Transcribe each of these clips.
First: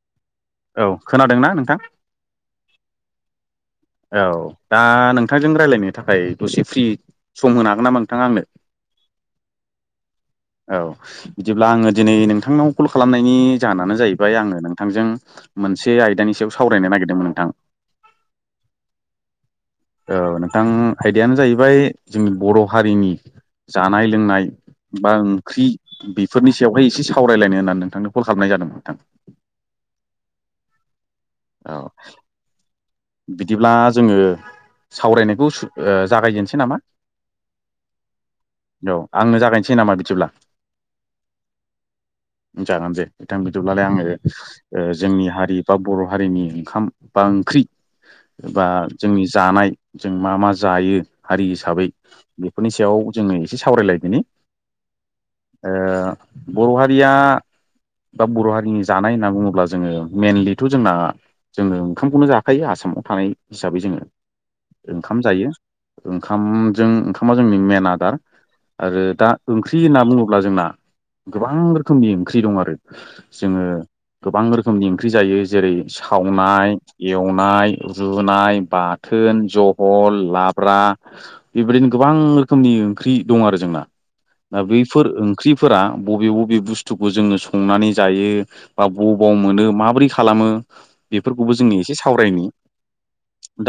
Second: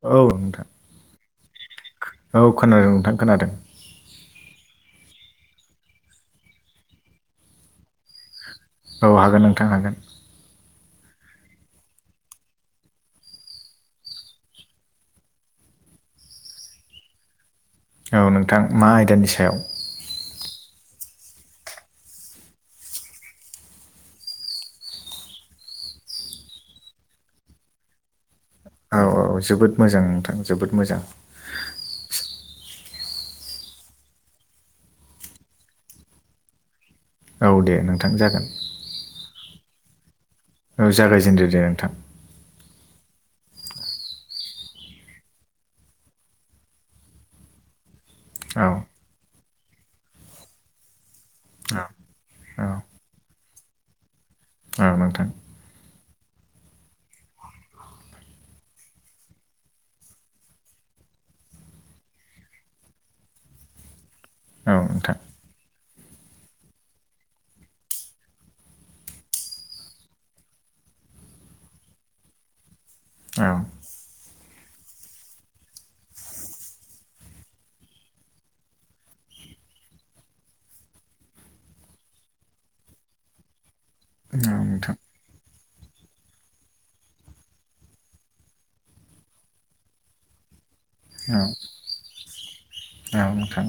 औ नोंथां औ खोनादोंना नोंथां? औ खोनादों नोंथां खोनादों। औ दा नोंथांजों रायलायनो थाखाय दसे फ्रि सम होनो हागोन नामा नोंथाङा आंनो? औ हागोन नोंथां हागोन। औ बिदिब्ला आङो दिनै नोंथांनाव कल खालामनायनि जाहोनानो जाहैबाय आङो नोंथांजों मोनसे आयदानि सायाव सावरायनो नागिरदोंमोन नोंथां। औ नोंथां मा आयदानि सायाव? ओ नोंथां आयदायानो जाहैबाय जोंनि बर' हारिनि जानाय लोंनाय बा ओंख्रि बेफोरनि सायावहाय एसे सावरायलायनो होननानै नोंथांनो कल खालामनाय जादों नोंथां औ औ जोबोद मोजां नोंथां जोबोद मोजां। औ। बिदिब्ला जोङो सावरायनायखौ सु ओ जागायजेननोसै नामा? औ दे नोंथां जागोन। थि नामा बिदिब्ला। औ जागायजेनदो दे नोंथां। जागान दे बिथां बिदिब्लालाय आङो ओ जोंनि हारि बा बर' हारिनि ओंखाम बा ओंख्रि औ बा जोंनि जानाय जों मा मा जायो हारि औ हिसाबै बेफोरनि सायाव जोङो एसे सावरायलाय दोनि। ओ। ओ बर' हारिया बा बर' हारिनि जानाय होनना बुङोब्ला जोङो मइेनलिथ' जोंना जोङो ओंखामखौनो जाखायो आसामाव थानाय हिसाबै जोङो। औ नोंथां ओंखाम जायो ओंखामजों ओंखामा जोंनि मेन आदार। आरो दा ओंख्रि होनना बुङोब्ला जोंना गोबां रोख रोखोमनि ओंख्रि दं आरो औ औ जोङो गोबां रोखोमनि ओंख्रि जायो जेरै सावनाय एवनाय रुनाय बाथोन जहल लाब्रा बेबायदिनो गोबां रोखोमनि ओंख्रि दं आरो जोंना दा नोंथां बैफोर ओंख्रिफोरा बबे बबे बुस बुस्थुखौ जोङो संनानै जायो बा बबाव मोनो माबोरै खालामो औ बेफोरखौबो जोंनि ए एसे सावरायनि।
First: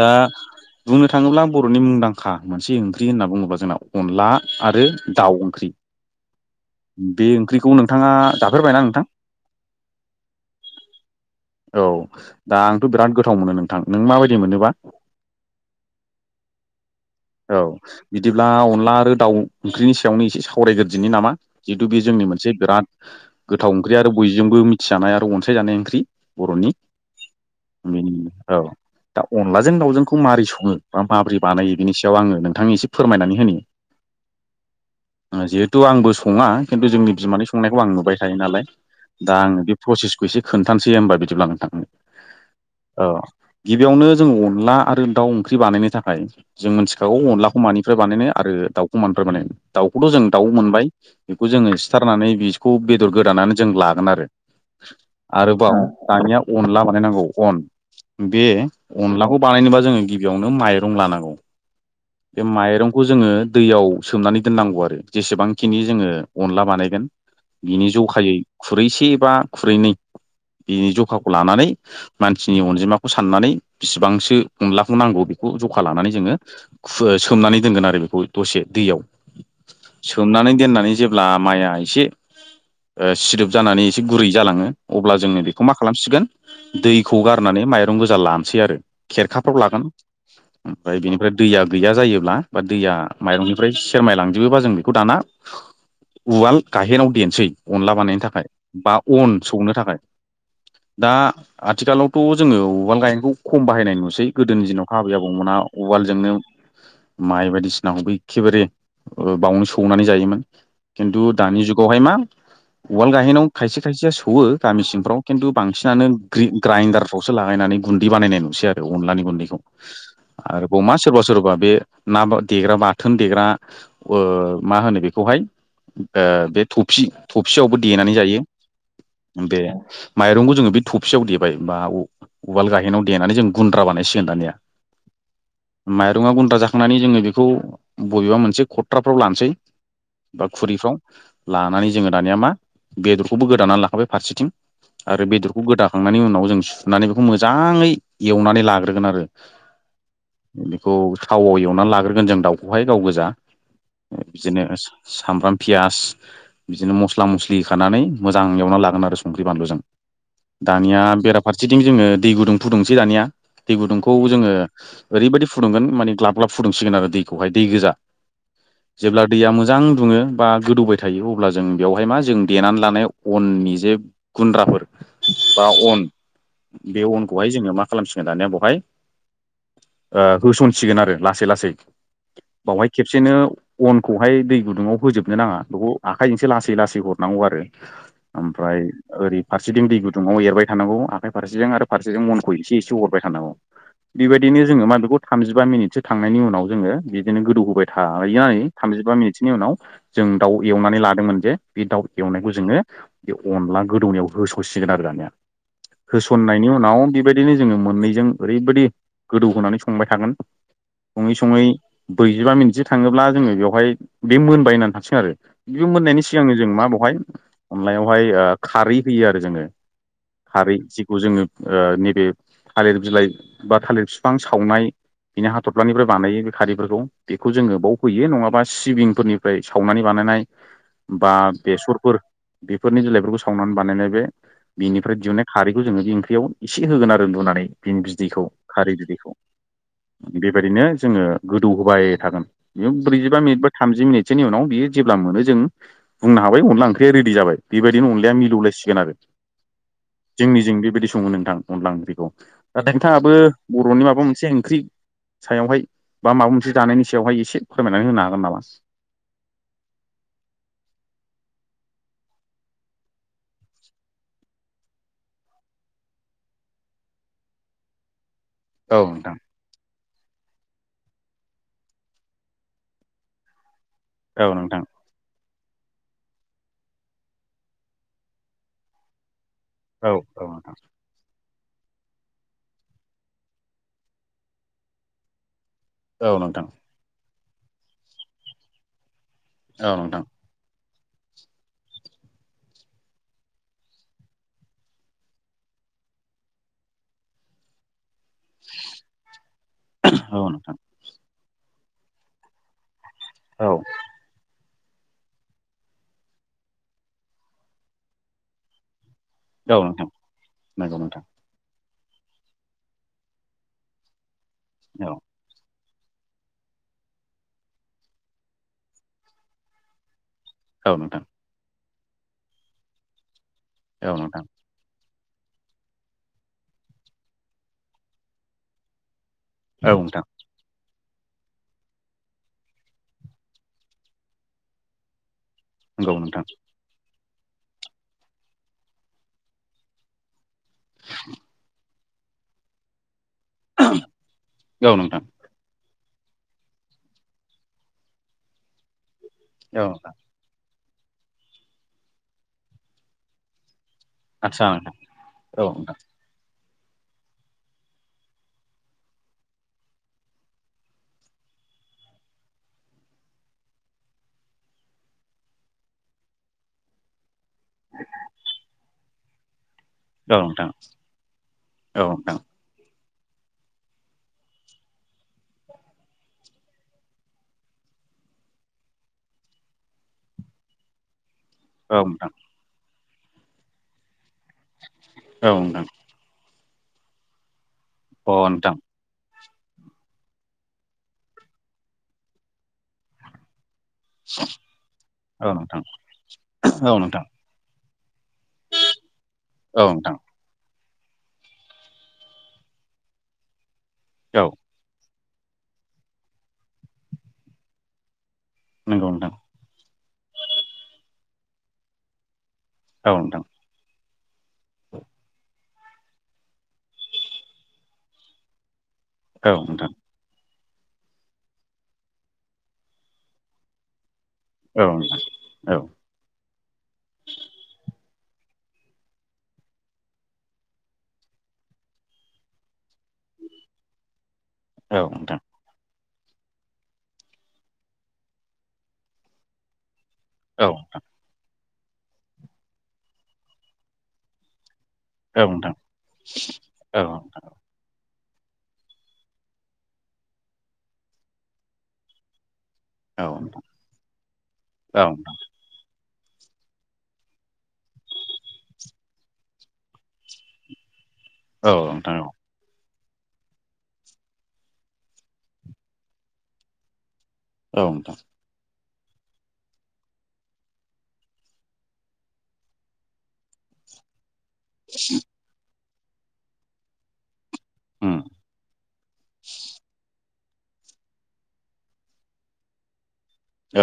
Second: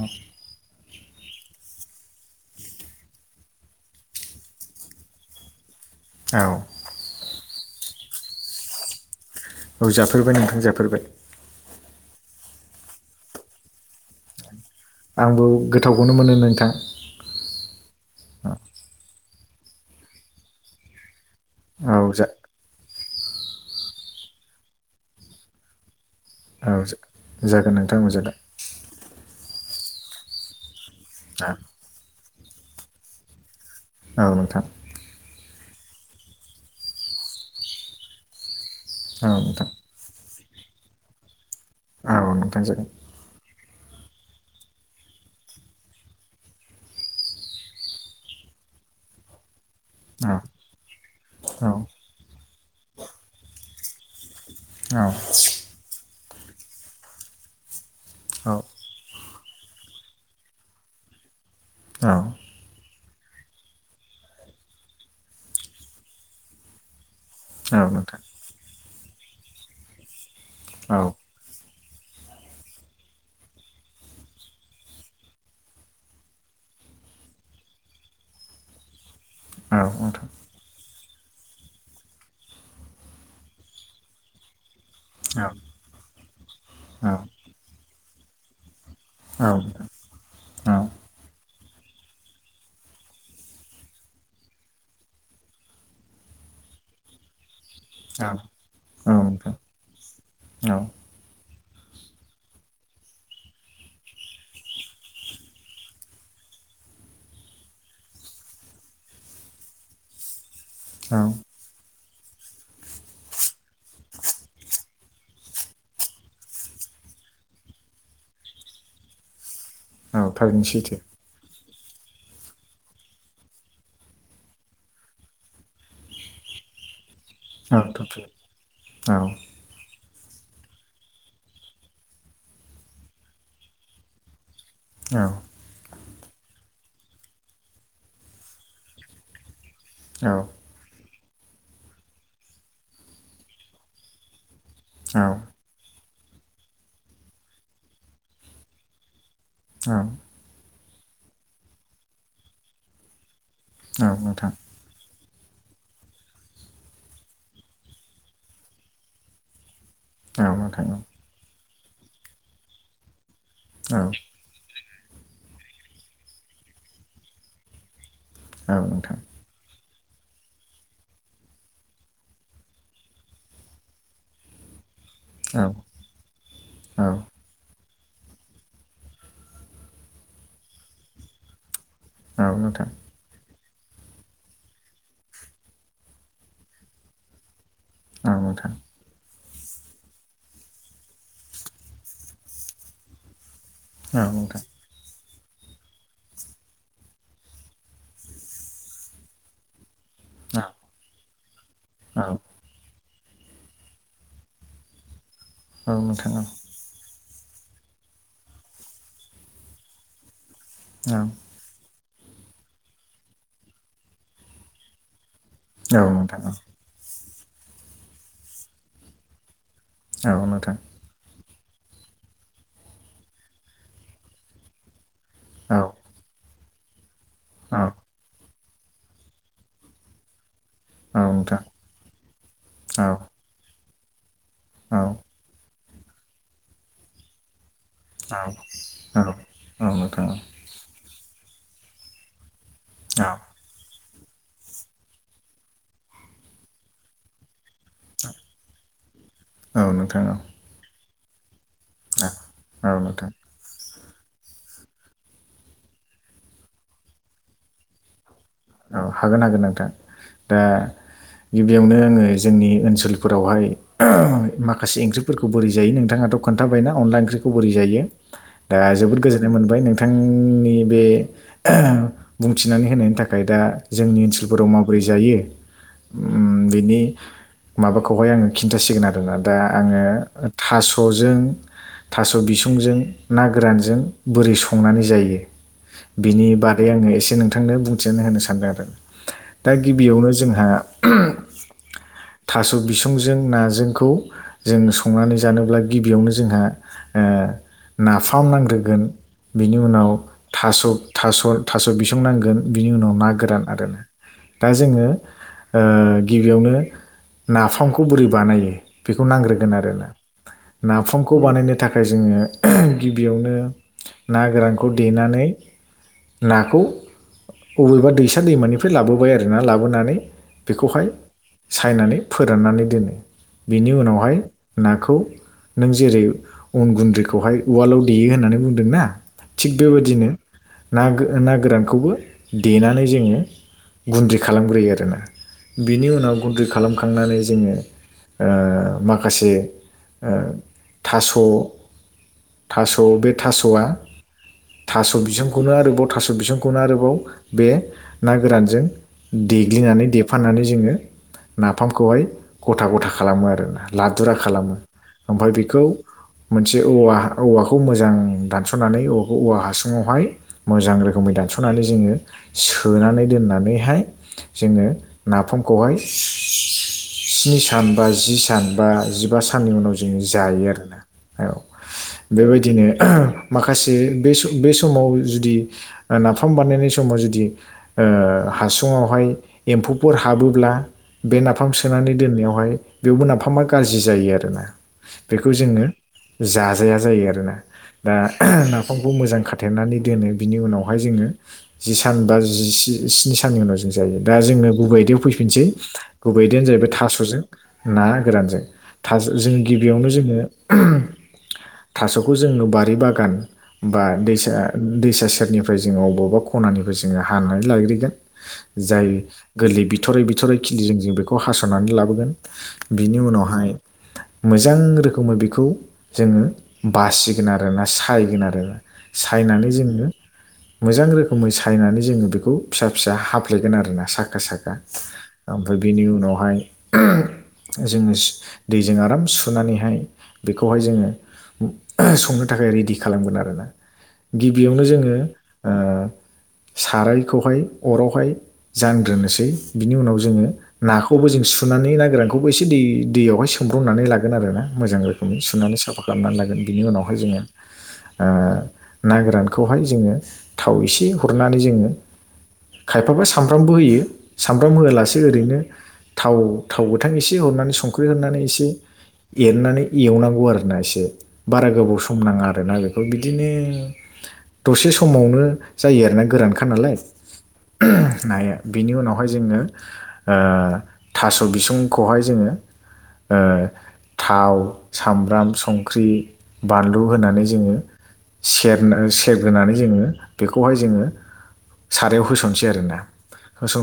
दा बुंनो थाङोब्लां बर'नि मुंदांखा मोनसे ओंख्रि होनना बुङोब्ला जोंना अनला आरो दाउ ओंख्रि। [unintelligible] बे ओंख्रिखौ नोंथाङा जाफेरबायना नोंथां? औ जाफेरबाय नोंथां जाफेरबाय। औ दा आंथ बिराद गोथाव मोनो नोंथां नों माबायदि मोनोबा? आंबो गोथावखौनो मोनो नोंथां औ बिदिब्ला अनला आरो दाउ ओंख्रिनि सायावनो एसे सावरायग्रदिनि नामा जिहेतु औ औ बे जोंनि जा मोनसे गराद गोथाव ओंख्रि आरो बयजोंबो मिथिजानाय आरो अनसायजानाय ओंख्रि बर'नि औ जा जागोन नोंथां औ बेनि जागोन औ दा अनलाजों दावजोंखौ माबोरै सङो बा माबोरै औ बानायो बिनि सायाव आङो नोंथांनि एसे फोरमायनानै होनो। औ नोंथां जिहेथु आंबो सङा खिन्थु जोंनि बिमानि संनायखौ आं नुबाय थायो नालाय औ दा आङो नोंथां बे प्रसेस एसे खोनथानोसै होमबा बिदिब्ला नोंथां। औ नोंथां जागोन औ गिबियावनो जोंङ अनला आरो दाउ ओंख्रि बानायनो थाखाय जों मिथिखागौ अनलाखौ मानिफ्राय बानायनो आरो। दाउखौ मोनद्राय मान दाउखौथमजों औ दाउ मोनबाय बेखौ जोङो औ सिथारनानै। बेखौ बेदर गोदानानानै जों लागोन आरो आरोबाव दानिया अनला बानाय नांगौ अन बे औ औ अनलाखौ बानायनोबा जोङो गिबियावनो माइरं लानांगौ औ बे माइरंखौ जोङो दैयाव सोमनानै दोननांगौ आरो जेसेबांखिनि जोङो अनला बानायगोन। बिनि नोंथां जखायै खुरैसे बा खुरैनै बिनि औ जखाखौ लानानै मानसिनि अनजिमाखौ साननानै बेसेबांसो हमलाखौ नांगौ बे जखा लानानै जोङो सोमनानै दोनगोन आरो बेखौ दसे दैयाव औ नोंथां सोमनानै दोननानै जेब्ला माइआ एसे सिदोब जानानै एसे गुरै जालाङो अब्ला जोङो औ बेखौ मा खालामसिगोन औ दैखौ गारनानै मायाव माइरं गोजा लानोसै आरो नोंथां औ खेरखाफ्राव लागोन। ओमफ्राय बेनिफ्राय दैया गैया जायोब्ला बा दैया माइरंनिफ्राय सेरमाय लांजोबोबा जों बेखौ दाना उवाल गाहेराव देनसै अनला बानायनो थाखाय बा अनला नोंथां सौनो थाखाय दा आथिखालावथ जोङो उवाल गायनायखौ खम बाहायनाय नुसै गोदोनि दिनाव हाबो जाबावमोना उवालजोंनो माइ बायदिसिनाखौबो एखेबारे बावनो सौनानै जायोमोन औ खिन्थु दानि जुग गहाय मा उवाल गाहेनाव खायसे खायसेया सौवो गामि सिंफ्राव खिन्थु बांसिनानो ग ग्राइन्दडार फफ्रावसो लााय नांगा गुन्दै बानायनाय नुसै आरो अनलानि गुन्दैखौ औ थारैनो आरो अमा सैथो सोरबा सोरबा बे ना देग्रा बाथोन देग्रा मा होनो बेखौहाय बे थफसि औ थफसियावबो देनानै थथु जायो औ बे माइरंखौ जोङो बे थबसेयाव देबाय बा उवाल गाहेनाव देनानै जों गुन्द्रा बानायसिगोन दानिया औ माइरंआ गुन्द्रा जाखांनानै जोङो बेखौ बबेबा मोनसे खथ्राफ्राव लानोसै औ बा खुरैफ्राव लानानै जोङो दानिया मा बेदरखौबो गोदानानै लाखाबाय फारसेथिं नोंथां औ नोंथां औ नोंथां औ आरो बेदरखौ गोदाखांनायनि उनाव जों सुनानै बेखौ मोजाङै एवनानै लाग्रोगोन आरो। बेखौ थावाव एवनानै लाग्रोगोन जों दाउखौहाय गाव गोजा नोंथां औ नोंथां औ नोंथां औ नोंथां औ नोंथां औ नोंथां औ नोंथां औ नोंथां औ बिदिनो सामब्राम पियास बिदिनो मस्ला मस्लि होखानानै मोजां एवनानै लागोन आरो संख्रि बानलुजों दानिया बेराफारसेथिं जोङो दै गुदुं फुदुंसै दानिया दै गुदुंखौ जोङो ओरै बायदि फुदुंगोन माने ग्लाब ग्लाब फुदुंसिगोन आरो दैखौहाय दै गोजा जेब्ला दैया मोजां दुङो बा गोदौबाय थायो अब्ला जों बेयाववहाय मा जों देनानै लानाय अननि जे गुन्द्राफोर बा अन बे अनखौहाय जोङो मा खालामसिगोन दानिया बेवहाय होसनसिगोन आरो लासै लासै बावहाय खेबसेनो अनखौहाय दै गुदुङाव होजोबनो नाङा। बेखौ आखाइजोंसो लासै लासै हरनांगौ आरो ओमफ्राय ओरै फारसेथिं दै गुदुङाव एरबाय थानांगौ आखाइ फारसेजों आरो फारसे मनखौसेसे हरबाय थानांगौ बेबायदिनो जों म थामजिबा मिनिटसो थांनायनि उनाव जोङो बिदिनो गोदौ होबाय थायो थामजिबा मिनिटसोनि उनाव जों दाउ एवनानै लादोंमोन जे बे दाउ एवनायखौ जोङो बे अनला गोदौनायाव होस'सिगोन आरो दानिया होसननायनि उनाव बे बेबायदिनो जोङो मोननैजों ओरैबायदि गोदौ होनानै संबाय थागोन सङै सङै ब्रैजिबा मिनिटसो थाङोब्ला जोङो बेवहाय बे मोनबाय होनानै थांसिगोन आरो बिबो मोननायनि सिगांनो जों मा बेवहाय अनलायावहाय खारै होयो आरो जोङो खारै जिखौ जोङो नैबे थालिर बिलाइ बा थालिर बिफां सावनाय बिनि हाथफ्लानिफ्राय बानायो बे खारैफोरखौ बेखौ जोङो बाव फैयो नङाबा सिबिंफोरनिफ्राय सावनानै बानायनाय बा बेसरफोर बेफोरनि बिलइफोरखौ सावनानै बानायनाय बे बिनिफ्राय दिहुननाय खारैखौ जोङो बे ओंख्रियाव एसे होगोन आरो लुनानै बिनि बिदैखौ खारै बिदैखौ बेबायदिनो जोङो गोदौ होबाय थागोन ब्रैजिबा मिनिट बा थामजि मिनिटसोनि उनाव बियो जेब्ला मोनो जों बुंनो हाबाय अनला ओंख्रिया रेडि जाबाय बेबायदिनो अनलाया मिलौलायसिगोन आरो नोंथाङा जोंनिजों बेबायदि सङो नोंथां अनला ओंख्रिखौ दा औ नोंथां नोंथाङाबो बर'नि माबा मोनसे ओंख्रि सायावहाय बा माबा मोनसे जानायनि सायावहाय एसे फोरमायनानै होनो हागोन नामा औ हागोन हागोन नोंथां दा गिबियावनो आङो जोंनि ओनसोलफोरावहाय माखासे ओंख्रिफोरखौ बोरै जायो नोंथाङा खोन्थाबाया अनला ओंख्रिखौ बोरै जायो दा औ जोबोद नोंथां गोजोननाय मोनबाय नोंथ नोंथांनि बे बुंथिनानै होनायनि थाखाय दा जोंनि औ ओनसोलफोराव नोंथां माबोरै जायो उम बिनि माबाखौहाय आङो खिन्थासिगोन आरोन दा आङो औ थास'जों थास' बिसुंजों ना गोरानजों बोरै संनानै जायो औ बिनि नोंथां बारै आङो एसे नोंथांनो बुंथिनानै होनो सानदों आरो दा औ नोंथां गिबियावनो जोंहा थास' बिसंजों नाजोंखौ जों संनानै जानोब्ला गिबियावनो जोंहा ओ नाफाम नांग्रोगोन बिनि उनाव औ नोंथां औ नोंथां थास'' थास'' थास' बिसं नांगोन बिनि उनाव ना गोरान औ आरो दा जोङो गिबियावनो नाफामखौ बोरै बानायो बेखौ नांग्रोगोन औ आरोना नोंथां नंगौ नोंथां नाफामखौ बानायनो थाखाय जोङो गिबियावनो ना गोरानखौ औ देनानै नाखौ अबेबा दैसा दैमानिफ्राय लाबोबाय आरो ना लाबोनानै औ बेखौहाय नोंथां सायनानै फोराननानै दोनो बेनि औ उनावहाय नोंथां नाखौ नों जेरै अन गुन्द्रिखौहाय उवालाव देयो होननानै बुंदों ना थिग औ नोंथां बेबायदिनो ना ना गोरानखौबो देनानै जो गुनदै खालामग्रो आरोना बिनि नंगौ उनाव नोंथां गुनदै खालामखांनानै ज जोङो ओ माखासे ओ थास' थास' बे थास'आ औ थास' नोंथां बिजोंखौनो आरोब थास' बिसंखौनो आरोबाव बे ना गोरानजों औ देग्लिनानै नोंथां देफानानै जोङो नाफामखौहाय गथा गथा खालामो आरोना लादुरा आदसा खालामो नोंथां ओमफफ्राय औ बेखौ नोंथां मोनसे औवा औवाखौ मोजां दानस'नानै औवा हासुङावहाय मोजां रोखोमै दान दानसनानै जोङो सोनानै दोननानैहाय जोङो नाफामखौहाय सि स्नि सान बा जि सान बा जिबा साननि उनाव ज बिदिनो औ नोंथां जायो आरोना सो औ बेबायदिनो ओह माखासे बे स बे समाव जुदि नाफाम बानायनाय समाव जुदि ओ हासुुं आवहाय एम्फौफोर हाबोब्ला बे नाफाम औ सोनानै नोंथां दोननायावहाय बेवबो नाफामा गाज्रि जायो आरो ना बेखौ औ नोंथां अ जोङो नोंथां जाजाया जायो आरोना ओ ओह दा औ नोंथां नाफामखौ मोजां खाथेरनानै दोनो बिनि उनावहाय जोङो जि सानबा ज जिसि स्नि साननि उनाव जों जायो दा जोंनो गुबै आयदियाव औ फैफिनसै गुबै आयददियानो जाहैबाय नोंथां थास'जों ना गोरानजों थासजों औ गिबियावनो नोंथां जोङो उम थास'खौ जोंनो बारि बागान बा औ दैसा दैसा से सेरनिफ्राय जोङो अबावबा खनानिफ्राय जोङो हानानै लायग्रिगोन स जाय नंगौ नोंथां गोरलै बिथरै बिथरै खिलिजों जों बेखौ हास'नानै लाबोगोन औ बिनि नोंथां उनावहाय मोजां रोखोमै बेखौ जोङो बासिगोन आरोना सायगोन आरो औ सायनानै नोंथां जोङो मोजां रोखोमै सायनानै ज जोङो बेखौ फिसा फिसा हाफ्लेगोन आरोना साय साखा साखा औ नोंथां ओमफाय औ बेनि उनावहाय उम जोङो दैजों आराम सुनानैहाय बेखौहाय जोङो ओह संनो थाखाय रेडि खालामगोन आरोना गिबियावनो औ जोङो नोंथां ओ सारायखौहाय अरावहाय जानग्रोनोसै बिनि उनाव जोङो औ नाखौबो जों सु नानै ना गोरानखौबो एसे दै दैयावहाय सोमब्रनानै लागोन आरोना मोजां रोखोमै औ नोंथां सुनानै साफा खालामनानै लागोन बिनि औ उनावहाय जोङो आ ना गोरानखौहाय जोङो थाव एसे हरनानै जोङो औ खायफाबा नोंथां सामब्रामबो होयो सामब्राम औ होआलासे ओरैनो थाव थाव गोथां एसे हरनानै संख्रि हरनानै एसे एरनानै एवनांगौ आरोना एसे बारा औ गोबाव नोंथां औ सम नाङा आरोना बेखौ बिदिनो दसे समावनो जायो आरोना गोरानखा नालाय औ नोंथां उम नाया बिनि उनावहाय जोङो ओ थास' बिसुंखौहाय जोङो ओ थाव सामब्राम संख्रि बानलु होनानै ज जोङो उम सेरना सेरग्रोनानै जोङो बेखौहाय जोङो सारायाव होसनसै आरोना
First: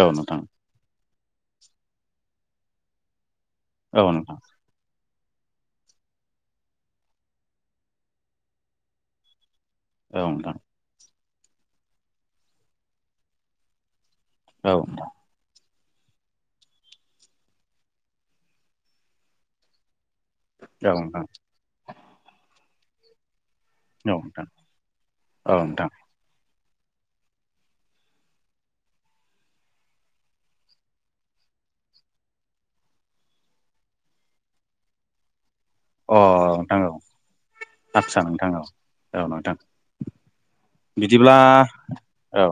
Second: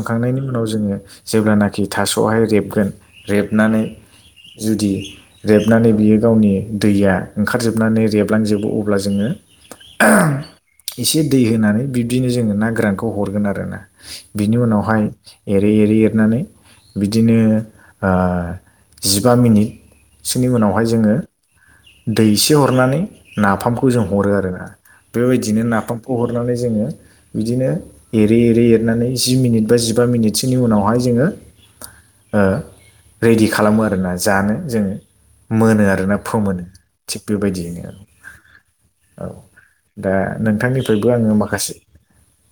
औ नोंथां उनाव जोङो जेब्लानाखि थास'आवहाय रेबगोन रेबनानै औ नोंथां जुदि रेबनानै बियो गावनि दैया ओंखारजोबनानै रेबलांजोबो अब्ला जोङो ओह औ नोंथां एसे दै होनानै बिब्दिनो जोङो ना गोरानखौ हरगोन आरोना बिनि औ नोंथां उनावहाय बे एर एरै एरै एरनानै बिदिनो ओ जिबा मिनिट सोनि उनावहाय औ जोङो नोंथां दै एसे हरनानै नाफामखौ जों औ हरो नोंथां आरो ना अ बेबायदिनो नाफामखौ हरनानै जो जोंओ बिदिनो एरै एरै एरनानै जि मिनिट बा जिबा मिनिटसोनि उनावहाय जोङो ओ रेडि खालामो आरोना जानो जोङो मोनो आरोना फोमोनो नोंथां औ थिग बेबायदियैनो आदसा नोंथां औ औ दा नोंथांनिफ्रायबो आङो बिदिब्ला माखासे औ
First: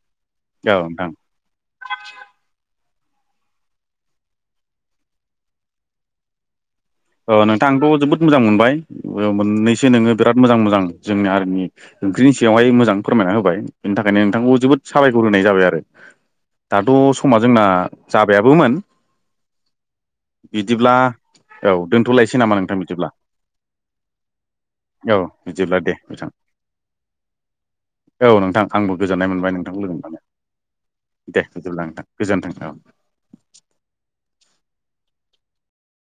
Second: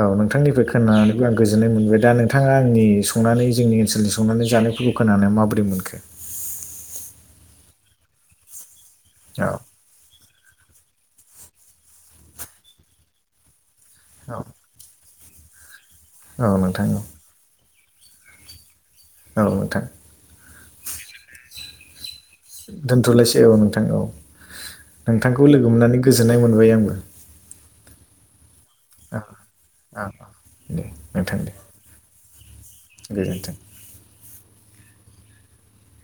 औ नोंथांनिफ्राय नोंथां खोनानानैबो आं गोजोननाय मोनबाय दा नोंथाङा आंनि संनानै जोंनि ओनसोलनि संनानै जानायफोरखौ खोनानाय माबोरै मोनखो? ओ नोंथांंथ' जोबोद मोजां मोनबाय ओ औ मोननैसो नोङो बिराद मोजां मोजां जोंना आरो नि ओंख्रिनि सायावहाय मोजां फोरमायना होबाय बेनि थाखायनो औ नोंथांखौ जोबोद साबायखर होनाय जाबाय आरो औ नोंथां दाथ' औ समा जोंना जाबायाबोमोन औ नोंथां बिदिब्ला औ दोनथ'लायस [unintelligible] नोंथांखौ औ लोगो बिदिब्ला दे मोननानै नोंथां गोजोननाय मोनबाय आंबो औ नोंथां आंबो औ गोजोननाय मोनबाय नोंथांखौ लोगो औ औ मोनानै दे बिदिब्ला नोंथां गोजोन्थों औ बेजोनथों।